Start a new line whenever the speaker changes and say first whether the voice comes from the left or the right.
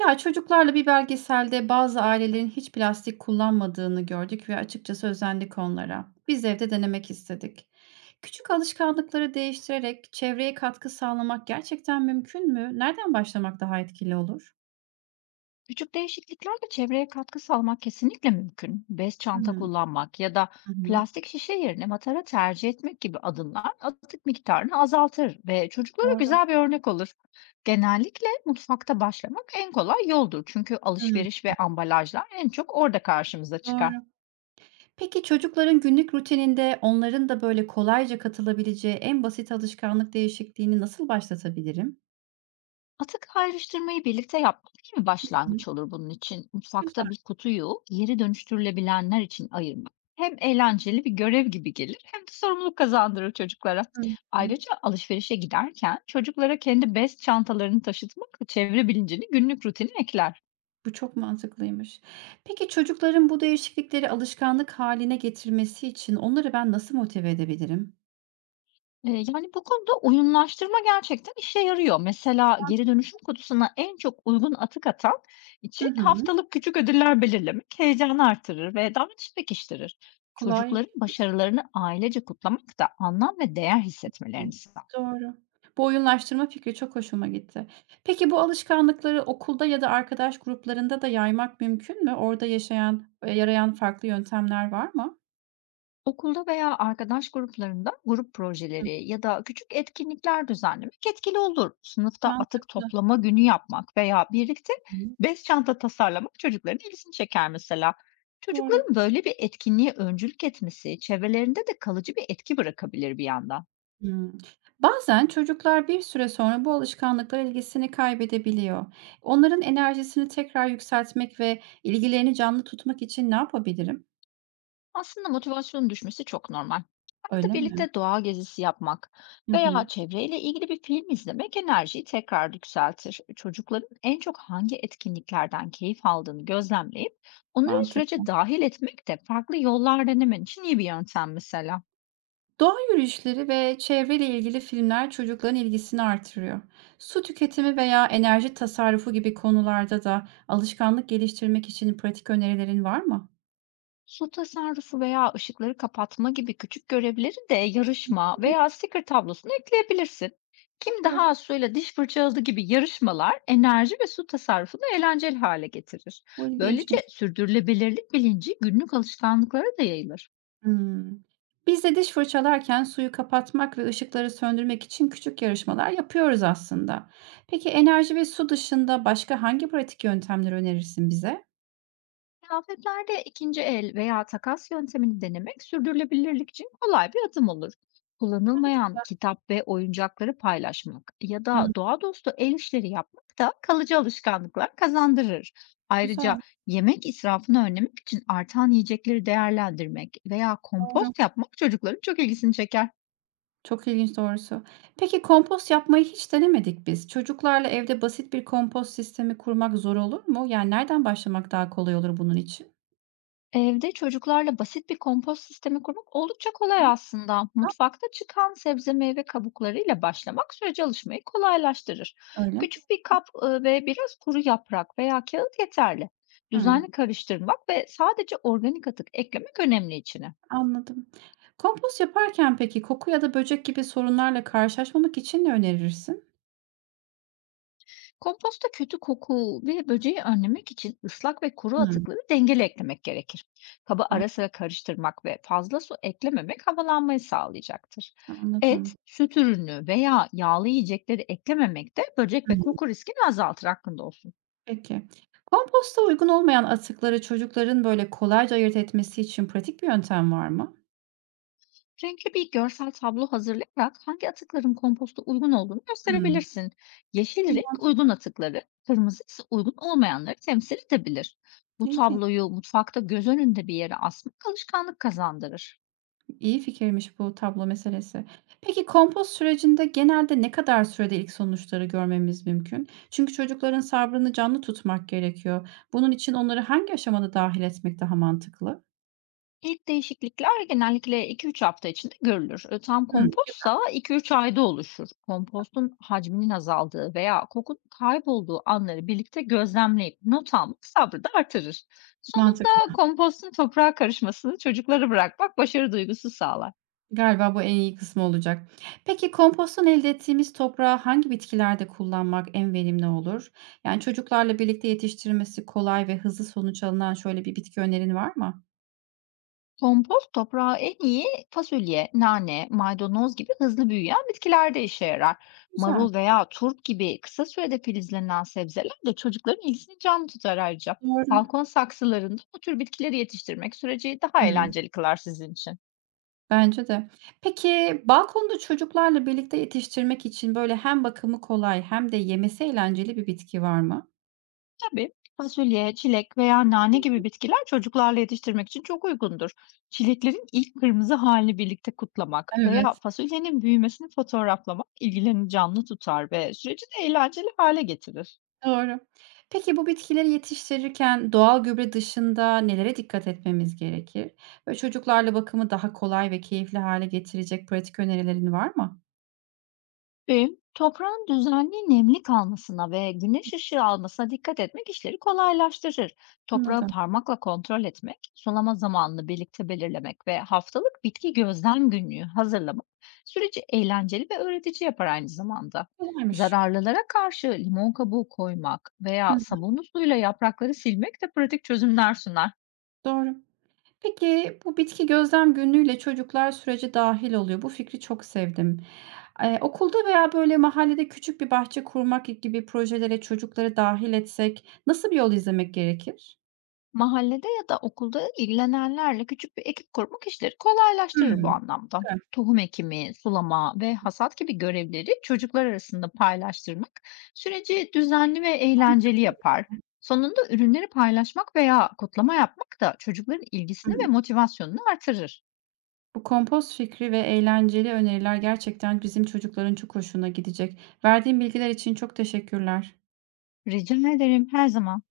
right: Ya, çocuklarla bir belgeselde bazı ailelerin hiç plastik kullanmadığını gördük ve açıkçası özendik onlara. Biz evde denemek istedik. Küçük alışkanlıkları değiştirerek çevreye katkı sağlamak gerçekten mümkün mü? Nereden başlamak daha etkili olur?
left: Küçük değişikliklerle çevreye katkı sağlamak kesinlikle mümkün. Bez çanta
right: Hımm.
left: kullanmak ya da
right: Hı hı. Hı.
left: plastik şişe yerine matara tercih etmek gibi adımlar atık miktarını azaltır ve çocuklara
right: Doğru.
left: güzel bir örnek olur. Genellikle mutfakta başlamak en kolay yoldur çünkü
right: Hımm.
left: alışveriş ve ambalajlar en çok orada karşımıza çıkar.
right: Doğru. Peki çocukların günlük rutininde onların da böyle kolayca katılabileceği en basit alışkanlık değişikliğini nasıl başlatabilirim?
left: Atık ayrıştırmayı birlikte yapmak iyi bir
right: Hı.
left: başlangıç olur bunun için.
right: Güzel.
left: Mutfakta bir kutuyu geri dönüştürülebilenler için ayırmak hem eğlenceli bir görev gibi gelir hem de sorumluluk kazandırır çocuklara.
right: Hı hı.
left: Ayrıca alışverişe giderken çocuklara kendi bez çantalarını taşıtmak çevre bilincini günlük rutine ekler.
right: Bu çok mantıklıymış. Peki çocukların bu değişiklikleri alışkanlık haline getirmesi için onları ben nasıl motive edebilirim?
left: Yani, bu konuda oyunlaştırma gerçekten işe yarıyor. Mesela geri dönüşüm kutusuna en çok uygun atık atan
right: Hı
left: için
right: hı.
left: haftalık küçük ödüller belirlemek heyecanı artırır ve davranışı pekiştirir.
right: Kolay
left: Çocukların
right: geliyor.
left: başarılarını ailece kutlamak da anlam ve değer
right: Hıı.
left: hissetmelerini sağlar.
right: Doğru. Bu oyunlaştırma fikri çok hoşuma gitti. Peki bu alışkanlıkları okulda ya da arkadaş gruplarında da yaymak mümkün mü? Orada yaşayan yarayan farklı yöntemler var mı?
left: Okulda veya arkadaş gruplarında grup
right: Hı.
left: projeleri ya da küçük etkinlikler düzenlemek etkili olur. Sınıfta atık
right: Mantıklı.
left: toplama günü yapmak veya birlikte
right: Hı.
left: bez çanta tasarlamak çocukların ilgisini çeker mesela.
right: Doğru.
left: Çocukların böyle bir etkinliğe öncülük etmesi çevrelerinde de kalıcı bir etki bırakabilir bir yandan.
right: Hımm. Bazen çocuklar bir süre sonra bu alışkanlıklar ilgisini kaybedebiliyor. Onların enerjisini tekrar yükseltmek ve ilgilerini canlı tutmak için ne yapabilirim?
left: Aslında motivasyonun düşmesi çok normal. Arada
right: Öyle mi?
left: birlikte doğa gezisi yapmak
right: Hı hı.
left: veya çevreyle ilgili bir film izlemek enerjiyi tekrar yükseltir. Çocukların en çok hangi etkinliklerden keyif aldığını gözlemleyip onları
right: Mantıklı.
left: sürece dahil etmek de farklı yollar denemen için iyi bir yöntem mesela.
right: Doğa yürüyüşleri ve çevreyle ilgili filmler çocukların ilgisini artırıyor. Su tüketimi veya enerji tasarrufu gibi konularda da alışkanlık geliştirmek için pratik önerilerin var mı?
left: Su tasarrufu veya ışıkları kapatma gibi küçük görevleri de yarışma
right: Hı.
left: veya sticker tablosuna ekleyebilirsin. Kim
right: Doğru.
left: daha az suyla diş fırçaladı gibi yarışmalar enerji ve su tasarrufunu eğlenceli hale getirir.
right: Bu
left: Böylece
right: ilginçmiş.
left: sürdürülebilirlik bilinci günlük alışkanlıklara da yayılır.
right: Hımm. Biz de diş fırçalarken suyu kapatmak ve ışıkları söndürmek için küçük yarışmalar yapıyoruz aslında. Peki enerji ve su dışında başka hangi pratik yöntemleri önerirsin bize?
left: Kıyafetlerde ikinci el veya takas yöntemini denemek sürdürülebilirlik için kolay bir adım olur. Kullanılmayan kitap ve oyuncakları paylaşmak ya
right: Hımm,
left: da doğa dostu el işleri yapmak da kalıcı alışkanlıklar kazandırır. Ayrıca
right: güzel,
left: yemek israfını önlemek için artan yiyecekleri değerlendirmek veya
right: doğru.
left: kompost yapmak çocukların çok ilgisini çeker.
right: Çok ilginç doğrusu. Peki kompost yapmayı hiç denemedik biz. Çocuklarla evde basit bir kompost sistemi kurmak zor olur mu? Yani nereden başlamak daha kolay olur bunun için?
left: Evde çocuklarla basit bir kompost sistemi kurmak oldukça
right: Hı.
left: kolay aslında. Mutfakta çıkan sebze meyve kabuklarıyla başlamak sürece alışmayı kolaylaştırır.
right: Öyle mi?
left: Küçük bir kap ve biraz kuru yaprak veya kağıt yeterli.
right: Hıı.
left: Düzenli karıştırmak ve sadece organik atık eklemek önemli içine.
right: Anladım. Kompost yaparken peki koku ya da böcek gibi sorunlarla karşılaşmamak için ne önerirsin?
left: Komposta kötü koku ve böceği önlemek için ıslak ve kuru
right: Hımm.
left: atıkları dengeli eklemek gerekir. Kaba
right: A,
left: ara sıra karıştırmak ve fazla su eklememek havalanmayı sağlayacaktır.
right: anladım.
left: Et, süt ürünü veya yağlı yiyecekleri eklememek de böcek ve
right: Hımm.
left: koku riskini azaltır hakkında olsun.
right: Peki. Komposta uygun olmayan atıkları çocukların, böyle, kolayca ayırt etmesi için pratik bir yöntem var mı?
left: Renkli bir görsel tablo hazırlayarak hangi atıkların komposta uygun olduğunu
right: Hımm.
left: gösterebilirsin.
right: Bu
left: Yeşil renk
right: mantıklı,
left: uygun atıkları, kırmızı ise uygun olmayanları temsil edebilir. Bu
right: ilginç.
left: tabloyu mutfakta göz önünde bir yere asmak alışkanlık kazandırır.
right: İyi fikirmiş bu tablo meselesi. Peki kompost sürecinde genelde ne kadar sürede ilk sonuçları görmemiz mümkün? Çünkü çocukların sabrını canlı tutmak gerekiyor. Bunun için onları hangi aşamada dâhil etmek daha mantıklı?
left: İlk değişiklikler genellikle 2-3 hafta içinde görülür. Tam
right: Hımm.
left: kompostsa 2-3 ayda oluşur. Kompostun hacminin azaldığı veya kokun kaybolduğu anları birlikte gözlemleyip not almak sabrı da artırır.
right: Mantıklı.
left: Sonunda kompostun toprağa karışmasını çocuklara bırakmak başarı duygusu sağlar.
right: Galiba bu en iyi kısmı olacak. Peki komposttan elde ettiğimiz toprağı hangi bitkilerde kullanmak en verimli olur? Yani çocuklarla birlikte yetiştirmesi kolay ve hızlı sonuç alınan şöyle bir bitki önerin var mı?
left: Kompost toprağa en iyi fasulye, nane, maydanoz gibi hızlı büyüyen bitkilerde işe yarar.
right: Güzel.
left: Marul veya turp gibi kısa sürede filizlenen sebzeler de çocukların ilgisini canlı tutar ayrıca.
right: Doğru.
left: Balkon saksılarında bu tür bitkileri yetiştirmek süreci daha
right: Hımm.
left: eğlenceli kılar sizin için.
right: Bence de. Peki balkonda çocuklarla birlikte yetiştirmek için böyle hem bakımı kolay hem de yemesi eğlenceli bir bitki var mı?
left: Tabii fasulye, çilek veya nane gibi bitkiler çocuklarla yetiştirmek için çok uygundur. Çileklerin ilk kırmızı halini birlikte kutlamak veya
right: Evet.
left: fasulyenin büyümesini fotoğraflamak ilgilerini canlı tutar ve süreci de eğlenceli hale getirir.
right: Doğru. Peki bu bitkileri yetiştirirken doğal gübre dışında nelere dikkat etmemiz gerekir? Ve çocuklarla bakımı daha kolay ve keyifli hale getirecek pratik önerilerin var mı?
left: Bugün toprağın düzenli nemli kalmasına ve güneş ışığı almasına dikkat etmek işleri kolaylaştırır. Toprağı
right: Anladım.
left: parmakla kontrol etmek, sulama zamanını birlikte belirlemek ve haftalık bitki gözlem günlüğü hazırlamak süreci eğlenceli ve öğretici yapar aynı zamanda.
right: Kolaymış.
left: Zararlılara karşı limon kabuğu koymak
right: Hı
left: veya
right: hı,
left: sabunlu suyla yaprakları silmek de pratik çözümler sunar.
right: doğru. Peki bu bitki gözlem günlüğüyle çocuklar sürece dahil oluyor. Bu fikri çok sevdim. Okulda veya böyle mahallede küçük bir bahçe kurmak gibi projelere çocukları dahil etsek nasıl bir yol izlemek gerekir?
left: Mahallede ya da okulda ilgilenenlerle küçük bir ekip kurmak işleri kolaylaştırır bu
right: Hımm.
left: anlamda.
right: Güzel.
left: Tohum ekimi, sulama ve hasat gibi görevleri çocuklar arasında paylaştırmak süreci düzenli ve eğlenceli
right: Mantıklıymış.
left: yapar. Sonunda ürünleri paylaşmak veya kutlama yapmak da çocukların ilgisini ve motivasyonunu artırır.
right: Bu kompost fikri ve eğlenceli öneriler gerçekten bizim çocukların çok hoşuna gidecek. Verdiğin bilgiler için çok teşekkürler.
left: Rica ederim her zaman.